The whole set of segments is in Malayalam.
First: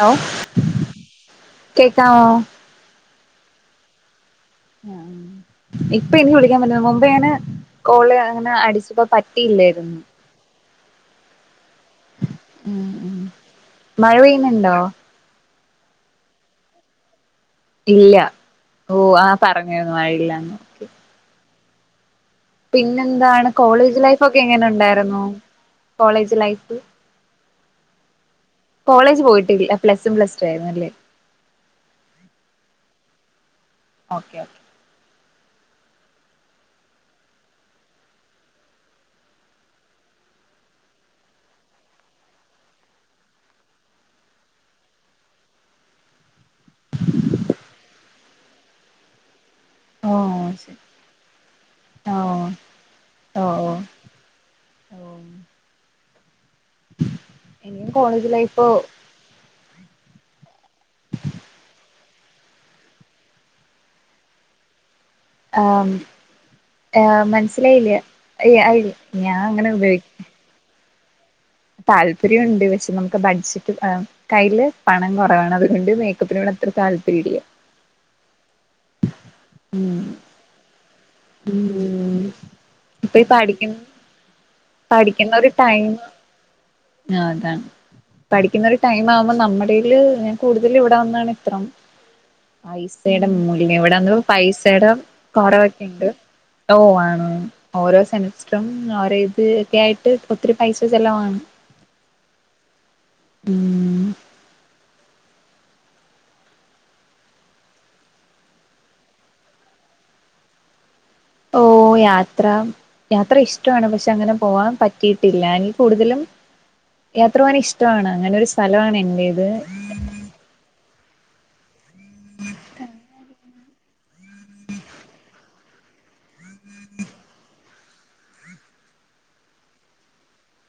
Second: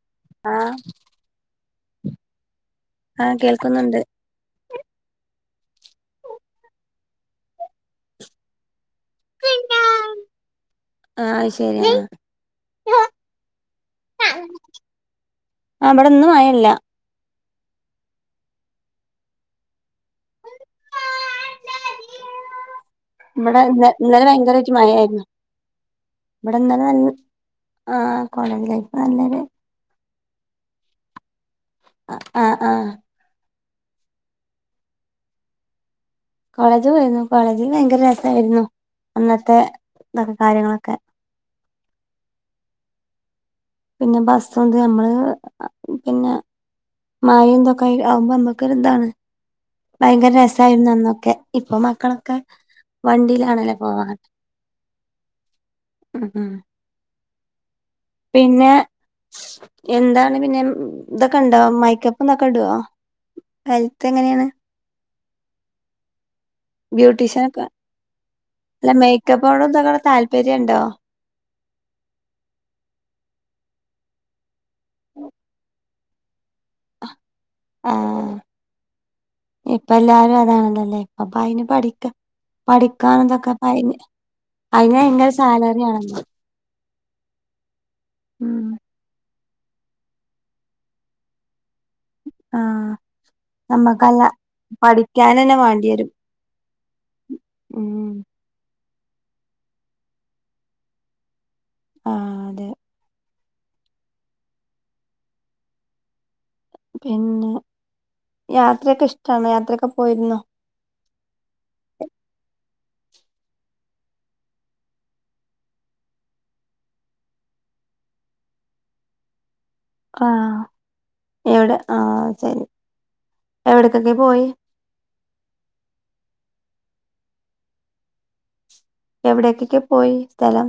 ഹലോ ആഹ കേക്കാമോ ആഹ കേൾക്കുന്നുണ്ട് ആഹ് ഇപ്പൊ എനിക്ക് വിളിക്കാൻ പറ്റ മുമ്പേ ങ്ങനെ കോള് അങ്ങനെ അടിച്ചപ്പോ പറ്റിയില്ലായിരുന്നു ആഹ് ശരി എന്നാ മഴ പെയ്യുന്നുണ്ടോ ആഹ് ഇവടെന്നു മഴയില്ല ഇല്ല ഓ ആഹ് പറഞ്ഞിരുന്നു മഴയില്ലാന്ന് പിന്നെന്താണ് ഇവിടെ ഇന്ന കോളേജ് ലൈഫ് ഇന്നലെ ഒക്കെ എങ്ങനെ ഭയങ്കരമായിട്ട് ഉണ്ടായിരുന്നു മഴയായിരുന്നു കോളേജ് ലൈഫ് ആ കോളേജ് ലൈഫ് നല്ലൊരു പ്ലസും പ്ലസ്റ്റു ആയിരുന്നുല്ലേ ആഹ് ആഹ് ആഹ് ഓക്കെ ഓക്കെ കോളേജ് പോയിരുന്നു കോളേജിൽ ഭയങ്കര രസമായിരുന്നു അന്നത്തെ ഇതൊക്കെ കാര്യങ്ങളൊക്കെ പിന്നെ ബസ്ങ്ക് നമ്മള് പിന്നെ മായിന്തൊക്കെ ആവുമ്പോ നമ്മുക്ക് താണ് ഓ ഭയങ്കര ശരി രസമായിരുന്നു അന്നൊക്കെ ഇപ്പൊ ഓ മക്കളൊക്കെ ഓ ഓ വണ്ടിയിലാണല്ലേ പോകുന്നത് ഓ ഉം ഉം ഇനിയും കോളേജ് ലൈഫോ പിന്നെ എന്താണ് പിന്നെ ഇതൊക്കെ ഇണ്ടോ മൈക്കപ്പന്തൊക്കെ ഇടുവോ? ഹെൽത്ത് എങ്ങനെയാണ്? ബ്യൂട്ടീഷ്യൻ ഒക്കെ മനസ്സിലായില്ല അല്ല ഞാൻ അങ്ങനെ മൈക്കപ്പിനോടൊക്കെ താൽപ പര്യംഉണ്ടോ താല്പര്യംമുണ്ട് പക്ഷെ നമുക്ക് ബഡ്ജറ്റ് കയ്യിൽ പണം കുറവാണ് അതുകൊണ്ട് മേക്കപ്പിനോട് അത്ര താല്പര്യം ഇല്യാ ആ ഉം ഇപ്പെല്ലാരും അതാണല്ലോലെ അപ്പ അയ്ന് പഠിക്കാം. പഠിക്കാനെന്തൊക്കെ പ്പയ്ന്- പഠിക്കുന്നൊരു ടൈം, ആ അതാണ് ഉം പഠിക്കുന്നൊരു ടൈം ടൈമാവുമ്പം ന്നമ്മടെല് ഞാൻ കൂട്തല് ഇവടെ വന്നാണ് ഇത്രം ആ പൈസേടെ മൂല്യം ഇവടെഅന്ന് പൈസേടെ പഠിക്കാനന്നെ വേണ്ടി കൊറവൊക്കെയ്ണ്ട്. വരും ഓ ആണോ ഓരോ ഉം സെന്റെൻ ട്ടും ഓരെ ഇത് ഒക്കെ ആയിട്ട് ഇപ്പൊത്തിരി പൈസ ചെലവാണ്. ആ അതെ ഉം. ഉം പിന്നെ യാത്രയൊക്കെ ഇഷ്ട്ടാണോ? യാത്രയൊക്കെ പോയിരുന്നോ? ഓ യാത്ര യാത്ര ഇഷ്ട്ടവാണ് പക്ഷെ അങ്ങനെ പോവാൻ പറ്റിയിട്ടില്ല എനിക്ക് കൂടുതലും യാത്ര പോകാൻ ഇഷ്ട്ടവാണ് അങ്ങനൊരു സ്ഥലവാണെന്റേത്. ആ ഹ് എവെടെ ആ ശരി എവിടെക്കെക്കെ പോയി? എവിടേകെക്കേ പോയി സ്ഥലം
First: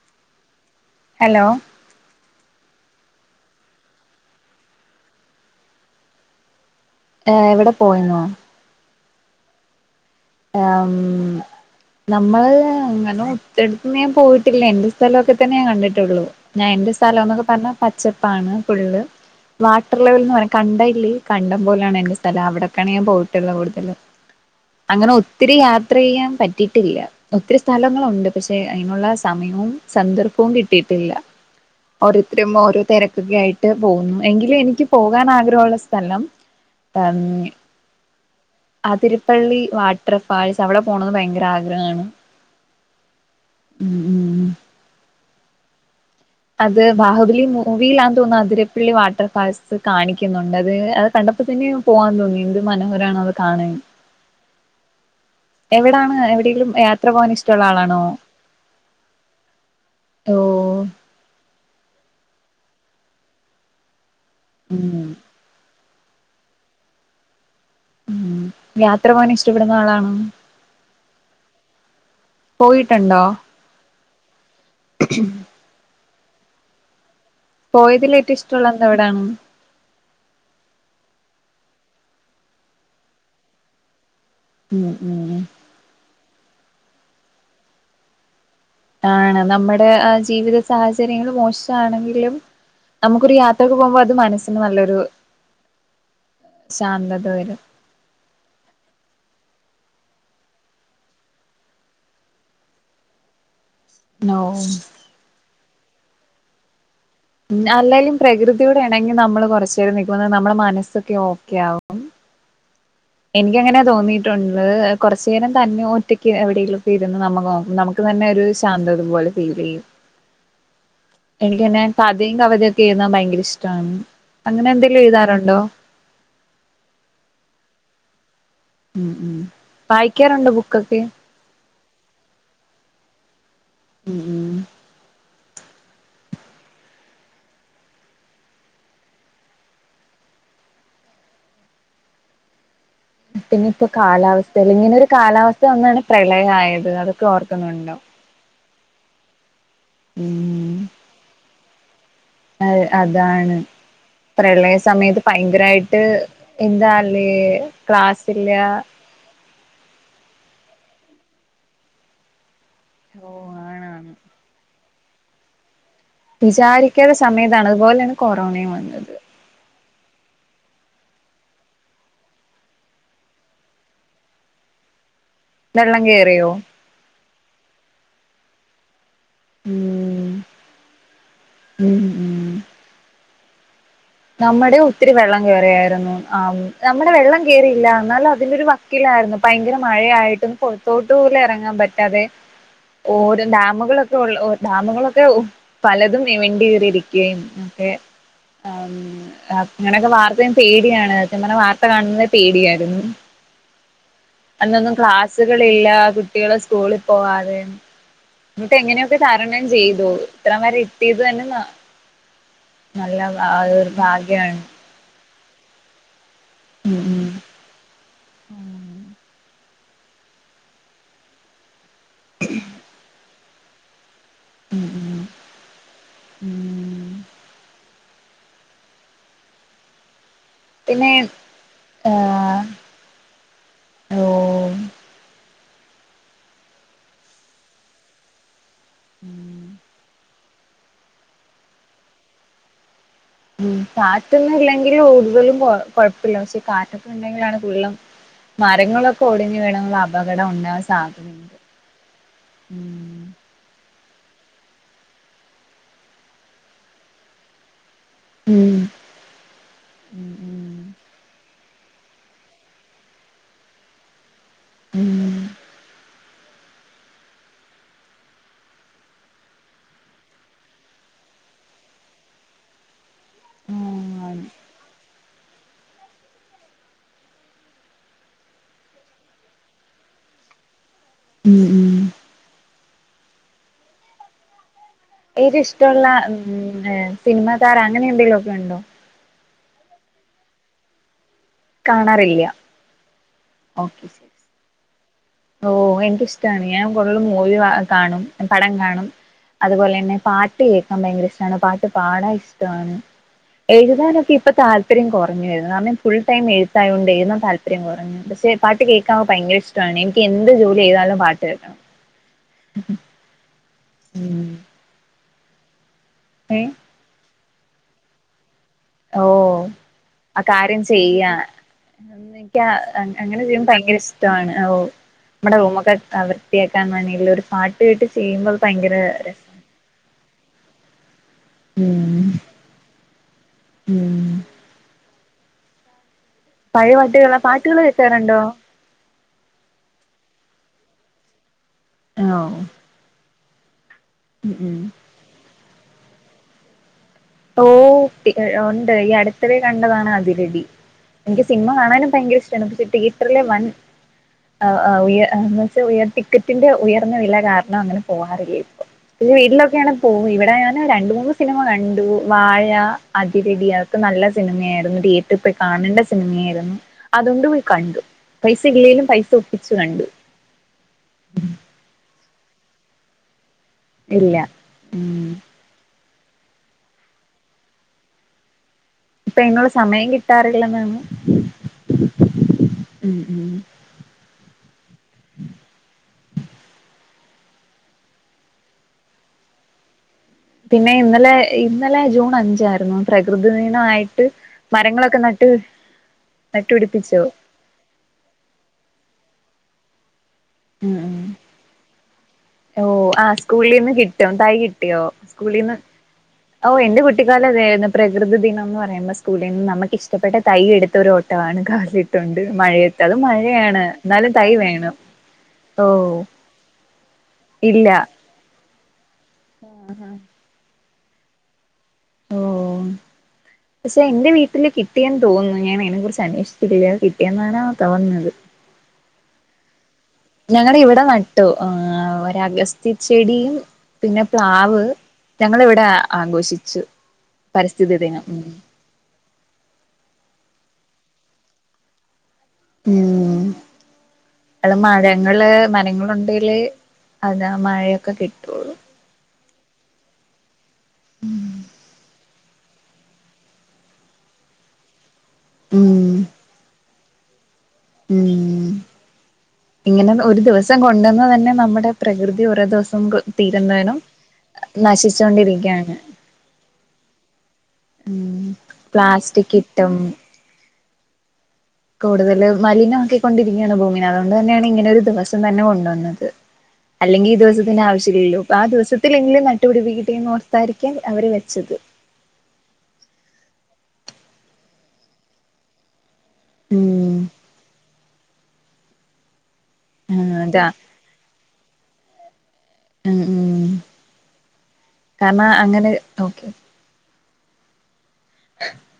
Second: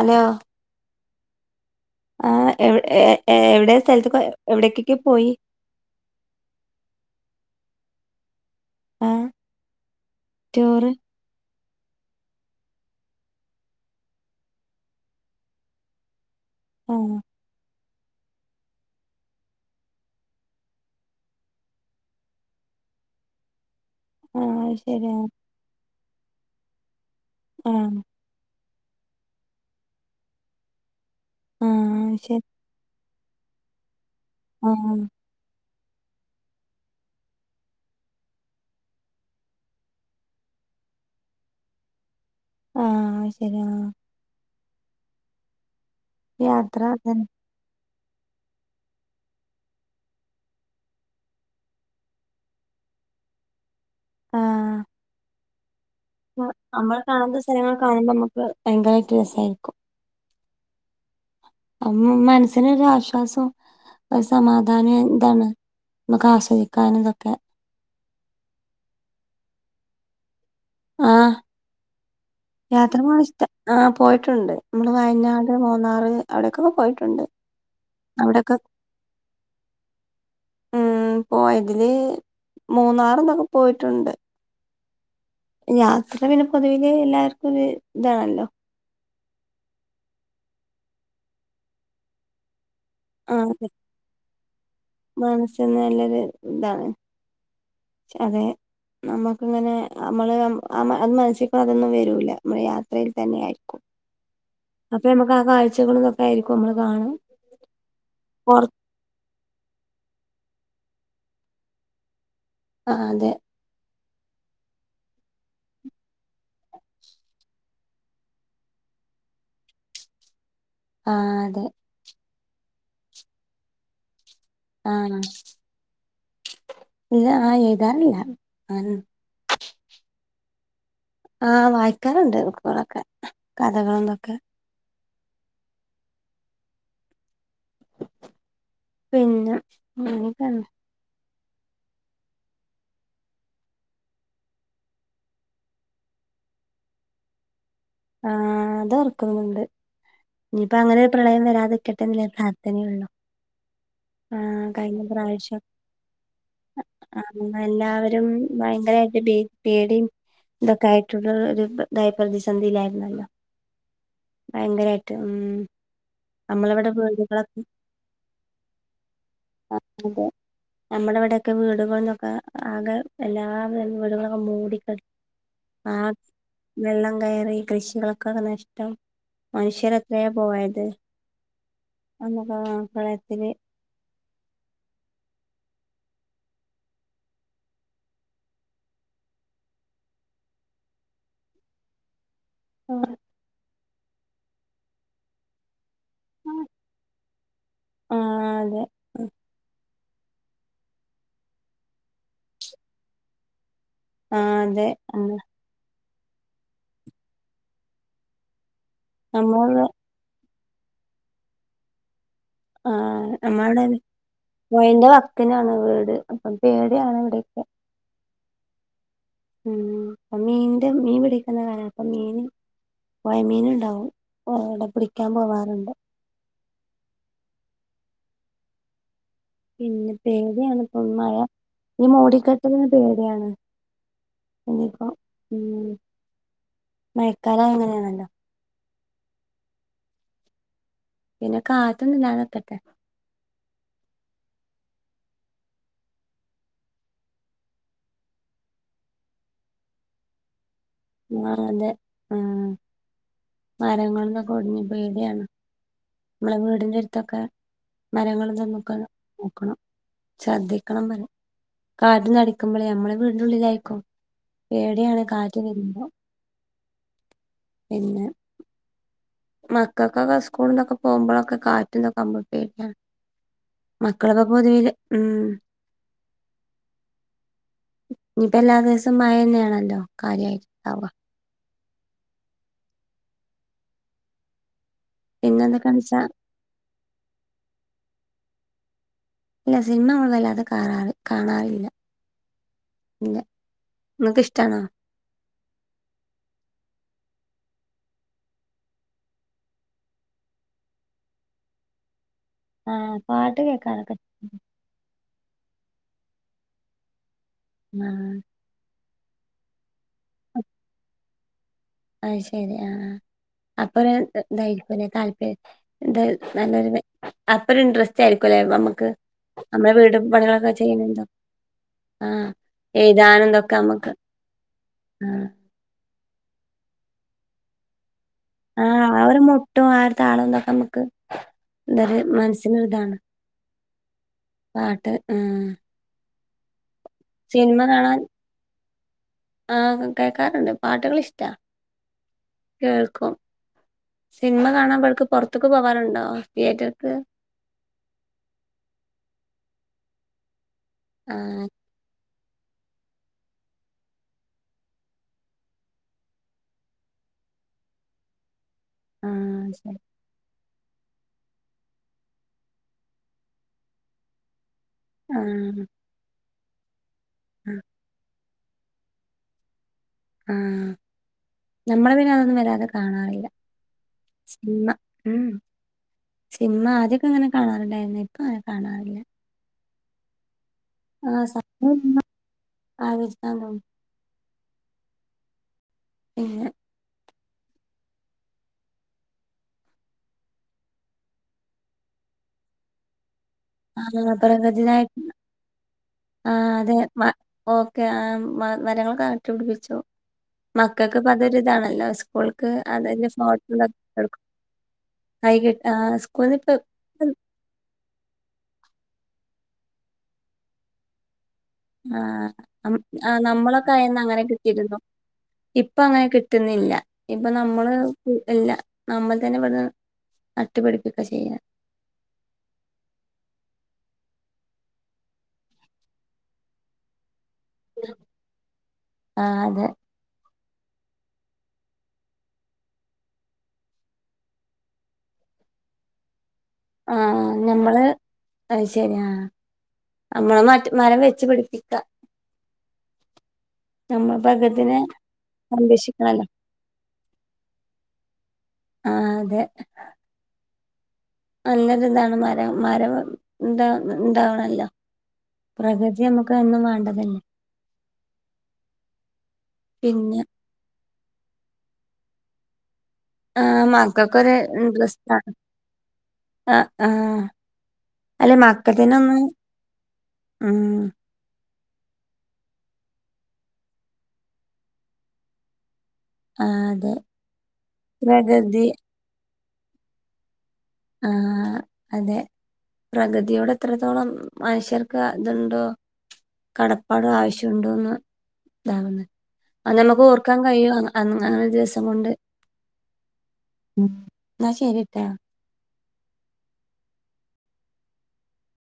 അലോ ഹലോ ആ എവ് ഏ ഏ എവിടേ സ്ഥലത്ത്ക്കോ എവിടേകെക്കെ പോയി? ഏ എവിടെ പോയെന്നോ? ആ ആം ടൂറ് നമ്മള് അങ്ങനെ ഒത്തിരി എടുത്തന്ന് ഞാൻ പോയിട്ടില്ല എന്റെ സ്ഥലൊക്കെ തനെ ഞാൻ കണ്ടിട്ടൊള്ളു. ഞാൻ എന്റെ ആ സ്ഥലോന്നൊക്കെ പറഞ്ഞ പച്ചപ്പാണ് ഫുള്ള്. വാട്ടർ ലെവൽന്ന് പറയും കണ്ടം ഇല്ലേ കണ്ടം പോലാണ് എന്റെ സ്ഥലം അവിടൊക്കെയാണ് ഞാൻ പോയിട്ട്ള്ള കൂടുതലും. ആ ഐ- അങ്ങനെ ഒത്തിരി യാത്രെയ്യാൻ പറ്റിയിട്ടില്ല ഒത്തിരി ആ സ്ഥലങ്ങളുണ്ട് അ- പക്ഷെ അയ്നുള്ള സമയവും സന്ദർഭവും കിട്ടിയിട്ടില്ല. ആ ശരി ഓരോരുത്തരും ഓരോ തെര ക്കെ ആയിട്ട് പോവുന്നു എങ്കിലും ആ എനിക്ക് പോകാനാഗ്രഹുള്ള സ്ഥലം പർഞ് അതിരപ്പള്ളി വാട്ടർ ഫാൾസ് അവടെ പോണന്ന് ഭയങ്കര ആഗ്രഹാണ്. ആ അയ്ശെരി ആ ഉം ഉം അത് യാത്ര അതന്നെ ബാഹുബലി മു മൂവിലാന്ന്തോന്നു അതിരപ്പിള്ളി വാട്ടർഫാൾസ് സ് കാണിക്കുന്നുണ്ട് അത് ത് കണ്ടപ്പൊ തനെയോ- പോവാൻ തോന്നി എന്ത് മനോഹരാണ് അത് കാണാൻ. ആ ഹ് എവിടാണ്. എവിടെയെങ്കിലും നമ്മൾ യാത്ര പോകാൻ കാണാത്ത ഇഷ്ടമുള്ള സ്ഥലങ്ങള് ആളാണോ കാണുമ്പമ്മക്ക് ഭയങ്കരായിട്ട് രസായിരിക്കും. ഓ. ഉം മ് മനസ്സിനൊരു ആശ്വാസോം ഒരു സമാധാനോം ഉം എന്താണ്. നമ്മക്ക് ആസ്വദിക്കാനും ഇതൊക്കെ. ഉ യാത്ര പോവാൻ ഇഷ്ട്ടപ്പെടുന്ന ആളാണോ? ആഹാ യാത്ര പോണ പോയിട്ടുണ്ടോ ഇഷ്ട ആഹ് ആഹ് പോയിട്ടുണ്ട് നമ്മള് വയനാട് മൂന്നാറ് വരുന്നു അവിടെക്കൊക്കെ പോയിട്ടുണ്ട് പോയതിലേറ്റം അവിടൊക്കെ ഇഷ്ടള്ള എന്ത് എവിടാണ് ഉം പോയതില് മൂന്നാറും തൊക്കെ പോയിട്ടൊണ്ട് ഉം ഉം ഉം യാത്ര പിന്നെ പൊതുവിലെ എല്ലാര്ക്കും ഒരു ഇതാണല്ലോ ആണ് നമ്മുടെ ആഹ് ജീവിത സാഹചര്യങ്ങള് മോശാണെങ്കിലും നമുക്കൊരു ആഹ് യാത്രൊക്കെ പോകുമ്പോ അത് മനസ്സിന് നല്ലൊരു മനസ്സിന് നല്ലൊരു ഇതാണ് ശാന്തത വരും അതെ നമ്മുക്കിങ്ങനെ നമ്മള് അത് നമ്മള് അത് മനസ്സിക്കതൊന്നും വരൂല്ല നമ്മള് യാത്രയിൽ തന്നെ ആയിരിക്കും നോ അപ്പൊ നമ്മക്ക് ആ കാഴ്ചകളുതൊക്കെ ആയിരിക്കും നമ്മള് കാണ ഉം അല്ലേലും പ്രകൃതിയോടെണങ്ങി നമ്മള് കുറച്ചേരം നിക്കുമ്പോതന്നെ നമ്മുടെ മനസ്സൊക്കെ ഓക്കെആവും ആഹ് അതെ എനിക്കങ്ങനെ തോന്നിയിട്ടൊണ്ട് കൊറച്ചേരം തന്നെ ഒറ്റയ്ക്ക് എവിടേലും ഇരുന്ന് നമ്മ നമ്മക്ക് തന്നെ ഒരു ശാന്തത പോലെ ഫീലെയ്യും ആഹ് അതെ എനിക്ക് പിന്നെ കഥയും കവിതയും ഒക്കെ എഴുതാൻ ഭയങ്കര ഇഷ്ട്ടാണ് ആഹ് ഇല്ല ആഹ് എഴുതാറില്ല ആഹ് ഉം ഉം വായിക്കാറുണ്ടോ ബുക്കൊക്കെ ആഹ് വായിക്കാറുണ്ട് ബുക്കൊളൊക്കെ കഥകളും ഉം ദൊക്കെ ഉം പിന്ന അങ്ങനക്കേണ് പിന്നെ ഇപ്പൊ കാലാവസ്ഥേല് ഇങ്ങനൊരു കാലാവസ്ഥ വന്നാണ് പ്രളയായത് അതൊക്കെ ഓർക്കുന്നൊണ്ടോ ആഹ് അതോർക്കുന്നുണ്ട് ഉം ഇനിയിപ്പ അങ്ങനൊരു പ്രളയം വരാതിക്കട്ട ല്ലേ ആഹ് അതാണ് ആഹ് പ്രളയ കഴിഞ്ഞ സമയത്ത് പ്രാവശ്യം ഭയങ്കരവായിട്ട് എന്താല്ലേ ക്ലാസ്സില്ല [unintelligible] പേടിം ഇതൊക്കെ ആയിട്ടുള്ള ഒരു ഇതായ് പ്രതിസന്ധിയിലായി ഇല്ല ഇല്ല ഓ ആണാണ് ഭയങ്കരായിട്ട് ഉം നമ്മളിവിടെ വിചാരിക്കാത്ത വീടുകളൊക്കെ സമയത്താണ് അതുപോലെയാണ് കൊറോണയും വന്നത് ആഹ് അതെ നമ്മടെ ഇവിടൊക്കെ വീടുകള്ന്നൊക്കെ ആകെ എല്ലാവി വീടുകളൊക്കെ മൂടിക്കെടക്കെ വെള്ളം ആഹ് കേറിയോ വെള്ളം കയറി കൃഷികളൊക്കെ ങ്ങട് നഷിച്ചു [unintelligible] മനുഷ്യരെത്രയാ പോയത് ഉം ഉം ഉം നമ്മക്ക ആ പ്രളയത്തില് ആഹ് നമ്മടെ ഒത്തിരി വെള്ളം കേറിയാരുന്നു ആം നമ്മടെ വെള്ളം കേറിയില്ല എന്നാലതിന്റെ ഒരു വക് ക്കിലാരുന്നു ഭയങ്കര മഴയായിട്ടൊന്നും പുറത്തോട്ട് പോലും എറങ്ങാൻ പറ്റാതെ ആഹ് ഓരോ ഡാമുകളൊക്കെ കൊള്ളൊ ഡാമുകളൊക്കെ ഓഹ് പലതും വി വിണ്ടു കീറിയിരിക്കാരുന്നു ആഹ് ആഹ് ഉം അങ്ങനെയൊക്കെ വാർത്തയും പേടിയാണ് സത്യം പറഞ്ഞാ വാർത്ത കാണുന്നതെ പേടിയാരുന്ന് അതെ അന്നൊന്നും ക്ലാസ്സുകളില്ല കുട്ടികള് സ്കൂളി പോവാതെ എന്നിട്ട് എങ്ങനെ അതു തരണം നമ്മള് ചെയ്തു ഇത്രം വരെ എത്തിയത് തന്നെ ന നല്ല അതൊരു ഭാഗ്യാണ് പുഴന്റെ വക്കിനാണ് വീട് അപ്പം ഉം പേടിയാകുന്നുണ്ടേയ് ഉം ഉം അപ്പ മീന്റെ മീൻ പിടിക്ണകാല അപ്പ മീൻ പൊയ മീനുണ്ടാവും കൊറെ ഉം അവിടെ ഉം പിടിക്കാൻ പോവാറുണ്ട് [inaudible] പിന്നെ പേടിയാണ് ഇപ്പൊ പിന്നെ മയ ഈ ഏഹ് മൂടിക്കെട്ടലനെ പേടയാണ് ഓഹ് ഇനിയിപ്പോ ഉം മയക്കാലയാ അങ്ങനെണല്ലോ ഉം പിന്നെ കാറ്റൊന്നുല്ലാതെ നിക്കട്ടെ ഉം കാറ്റൊന്നും ഇല്ലെങ്കിലും കൂടുതലും കൊ കൊഴപ്പല്ല പക്ഷെ കാറ്റൊക്കെ ഉണ്ടെങ്കിലാണ് വെള്ളം മരങ്ങളൊക്കെ ഒടിഞ്ഞു വീണുള്ള അപകടം ഉണ്ടാവാൻ സാധ്യത ആഹ് അതെ ആഹ് മരങ്ങളൊക്കെ ഒടിഞ് പേടിയാണ് നമ്മളെ വീടിന്റെ എരുത്തൊക്കെ മരങ്ങളും ഉം തേങ്ങക്കെ നോക്കണം ഉം ശ്രദ്ധിക്കണം പറ കാറ്റൊന്നടിക്കുമ്പോളേ നമ്മളെ വീട്ന്റെ ഉള്ളിലായിരിക്കും ഉം പേടിയാണ് ഉം കാറ്റ് വെരുമ്പോ പിന്നെ മക്കൾക്കൊക്കെ സ്കൂളിലൊക്കെ പോകുമ്പോളൊക്കെ കാറ്റും ഇതൊക്കെ ആകുമ്പോപേടിയാണ് ഉം ആണ് മക്കളൊക്കെ പൊതുവിൽ ഉം ഇഞ്ഞിപ്പൊ എല്ലാ ദിവസോം മയന്നെണല്ലോ കാര്യയിട്ട്ണ്ടാവ ഉം ഉം [unintelligible] പിന്നെ എന്തൊക്കെയാന്ന് ഇഷ്ടള്ള വെച്ചാ സിനിമാ താരം അങ്ങനെ എന്തെിലൊക്കെണ്ടോ ഇല്ല സിനിമ നമ്മൾ വല്ലാതെ കാണാറ് കാണാറില്ല കാണാറില്ല ഓക്കെ ഇങ്ങക്ക്‌ ഷ്ടാണോ? ഓഹ് എനിക്കിഷ്ടാണ് ഞാൻ കൂടുതലും മൂവി കാണും പടം കാണും അതുപോലെന്നെ പാട്ട് കേക്കാൻ ഭയങ്കര ഇഷ്ടാണ് പാട്ട് പാടാൻ ഇഷ്ടാണ് ആഹ് പാട്ട് കേൾക്കാനൊക്കെ എഴുതാനൊക്കെ ഇപ്പം താല്പര്യം കുറഞ്ഞുവരുന്നു കാരണം ഫുൾ ടൈം എഴുത്തായോണ്ടേ എഴ്താൻ താല്പര്യം കൊറഞ്ഞു ആഹ് പക്ഷേ പാട്ട് കേക്കാൻ ഭയങ്കര ഇഷ്ട്ടാണ് എനിക്ക് എന്ത് ജോലി ചെയ്താലും പാട്ട് കേക്കണം ആഹ് ശെരി ആഹ് ആഹ് അപ്പരു ഉം [unintelligible] താല്പര്യ എന്തായ ഏ നല്ലൊരു അപ്പരു ഇൻട്രസ്റ്റ് ആയിരിക്കുംല്ലേ നമ്മ ക്ക് ഓ നമ്മളെ വീടുപണികളൊക്കെ ചെയ്യ്ണ് ണ്ടൊ എനിക്കങ്ങനെ ചെയ്യുമ്പോ ഭയങ്കര നമുക്ക് ഇഷ്ടമാണ് ഓഹ് ആഹ് നമ്മടെ റൂമൊക്കെ അവർ വൃത്തിയാക്കാൻ ആണേലും ഒരു പാട്ട് കേട്ട് ചെയ്യുമ്പോ ഭയങ്കര ര [unintelligible] ആര്ത ആളല്ലെ നമ്മക്ക് ഉം അത് മനസ്സിനൊരു ഇതാണ് ഉം പാട്ട് ഉം പഴേ പാട് സിൻമ കാണാൻ ആഹ് കേക്കാറുണ്ട് പാട്ടുകൾ ഇഷ്ടാ ഓഹ് കേൾക്കും സിൻമ കാണാൻ ഇബട്ക്ക് പൊറത്ക്ക് പോവാറുണ്ടോ തിയേറ്റർക്ക് ഓഹ് ഉണ്ട് ഈ അടുത്തവേ കണ്ടതാണ് അതിരടി എനിക്ക് ആഹ് സിനിമ കാണാനും ഭയങ്കര ഇഷ്ടാണ് പക്ഷെ തിയേറ്ററിലെ വൻ [unintelligible] ഉയർ ടിക്കറ്റിന്റെ ഉയർന്ന വില കാരണം അങ്ങനെ പോവാാറില്ല ഇപ്പൊ പിന്നെ ആഹ് വീട്ടിലൊക്കെയാണെ ശരി പോകും ഇവടെ ഞാൻ രണ്ട് മൂന്ന് സിനിമ കണ്ടു വാഴ, അതിരടി അതൊക്കെ നല്ല സിനിമയായിരുന്നു തിയേറ്റർ പ്പോയി ആഹ് കാണെണ്ട സിനിമയായിരുന്നു. അതോണ്ട് പോയി ആഹ് കണ്ടു പൈസ ഇല്ലേലും പൈസ ഒപ്പിച്ചു കണ്ടു. ആഹ് ഞമ്മള് പിന്നെ അതൊന്നും വല്ലാതെ കാണാറില്ല ഇല്ല സിൻമ്മ ഉ ഉം സിൻമ ആദ്യൊക്കെങ്ങനെ കാണാറുണ്ടായിരുന്നു ഇപ്പൊ അങ്ങനെ കാണാറില്ല. ഇപ്പ അയ്നുള്ള സമയം കിട്ടാറില്ലെന്നാണോ ആഹ് സമയം [unintelligible] ഉം ആലോയ്ച്ച് ഉം കാണ്ടാവും ഇല്ല്യ പിന്നെ ഇന്നലെ ഇന്നലെ ജൂൺ അഞ്ചായിരുന്നു പ്രകൃതി ആ ദിനമായിട്ട് മരങ്ങളൊക്കെ പ്രകൃതിദായിട്ട് നട്ട് ആഹ് അതെ നട്ട്പിടിപ്പിച്ചോ മ ഓക്കെ ആഹ് മരങ്ങളൊക്കെ നാട്ട് പിടിപ്പിച്ചു ഉം മക്കക്ക് ഉം ഇപ്പൊ അതൊരു ഇതാണല്ലോ ഓൽക്ക് ഓ ആ അതിന്റെ [unintelligible] സ്കൂളീന്ന് കിട്ടും ഇട്ക്കും തൈ വൈകീ ആഹ് സ് ഔ എന്റെ കു കുട്ടികാലം അതായിരുന്നു പ്രകൃതി ദിനം എന്ന് പറയുമ്പോ സ്‌കൂളിന്ന് നമക്ക് ഇഷ്ടപ്പെട്ട തയ്യ് എട്ത്തൊരോട്ടമാണ് ക്ലാ വിട്ടുണ്ട് ആഹ് മഴയത്ത് അതും ആഹ് മഴയാണ് നമ്മളൊക്കെ ആയന്ന് ന്നാലും അങ്ങനെ തൈ വേണം കിട്ടിയിരുന്നു. ഓ ഇപ്പ അങ്ങനെ കിട്ട്ന്നില്ല ഇപ്പൊ ഇല്ല നമ്മള് സ്‌കൂള് ഇല്ല നമ്മൾ തന്നെ ഇവട്ന്ന് നട്ട്പിടിപ്പിക്കാ ചെയ്യ്ണെ ഓം പക്ഷേ എന്റെ വീട്ട്ല് കിട്ടിയെന്ന് തോന്നുന്നു ഞാൻ അയ്നെ കുറിച്ച് അന്വേഷിച്ചിട്ടില്ല കിട്ടിയെന്നാണാ തോന്ന്ന്നത് ആഹ് അതെ ഞങ്ങടെ ഇവിടെ നട്ടു എഹ് ഒര് അഗസ്ത്തി ചെടിയും പിന്നെ പ്ലാവ് ഞങ്ങള് ഇവിടെ ആഘോഷിച്ചു ആഹ് ഞമ്മള് പരിസ്ഥിതിദിനം ഉം ഉം അത് ശരി ആഹ് ആഹ് നമ്മള് മറ്റ് മരം വെച്ച് പിടിപ്പിക്ക ഉം നമ്മളെട്ത് ത്തെല്ലം മഴങ്ങള് മരങ്ങളുണ്ടേലേ അഹ് എന്താ മഴയൊക്കെ കിട്ടൂ ആഹ് അതെ ഉം ഹും നല്ലൊര് ഇതാണ് മര മരം ഇണ്ടാവ് ഇണ്ടാവണല്ലോ ഉം പ്രകൃതി അത് ഞമ്മക്ക് എന്നും വേണ്ടതല്ലെ ഉം ഇങ്ങനെ ഒന്ന് ഒരു പിന്നെ ദിവസ് ദിവസം കൊണ്ടുവന്നത് തന്നെ നമ്മടെ പ്രകൃതി ഒരേ ദിവസം [unintelligible] ആ തീര്ന്തേനും മക്കൾക്കൊരു ഇൻട്രസ്റ്റാണ് നശിച്ചോണ്ടിരിക്ക്യാണ് ആ ആ ഉം അല്ലെ പ്ലാസ്റ്റിക് ഇട്ടും ആഹ് കൂടുതല് മലിന ആക്കി കൊണ്ടിരിക്കാണ് ഭൂമിനെ അതുകൊണ്ട് തന്നെയാണ് ഇങ്ങനെ ഒരു ദിവസം തന്നെ കൊണ്ടുവന്നത് ആ അതെ അല്ലെങ്കി ഈ ദിവസത്തിന് ആവശ്യമല്ലോ അപ്പ ആ പ്രകൃതി ദിവസ ത്തിലെങ്കിലും നാട്ട്പിടിപ്പിക്കട്ടെ എന്നോർത്തായിരിക്കും ആ അവര് വെച്ചത് അതെ പ്രകൃതിയോട് എത്രത്തോളം മനുഷ്യർക്ക് ഇത് ണ്ടോ ഉം കടപ്പാടും ആവശ്യം ഉണ്ടോന്ന് ഇതാവ്ന്ന് അത് നമ്മുക്ക് ആ ഓർക്കാൻ അതാ കഴിയുവാന്ന് അങ്ങനെ ഒരു ദിവസം കൊണ്ട് ഉം ഉം എന്നാ ശരിട്ടാ കാരണം അങ്ങനെ ഒക്കെ ആ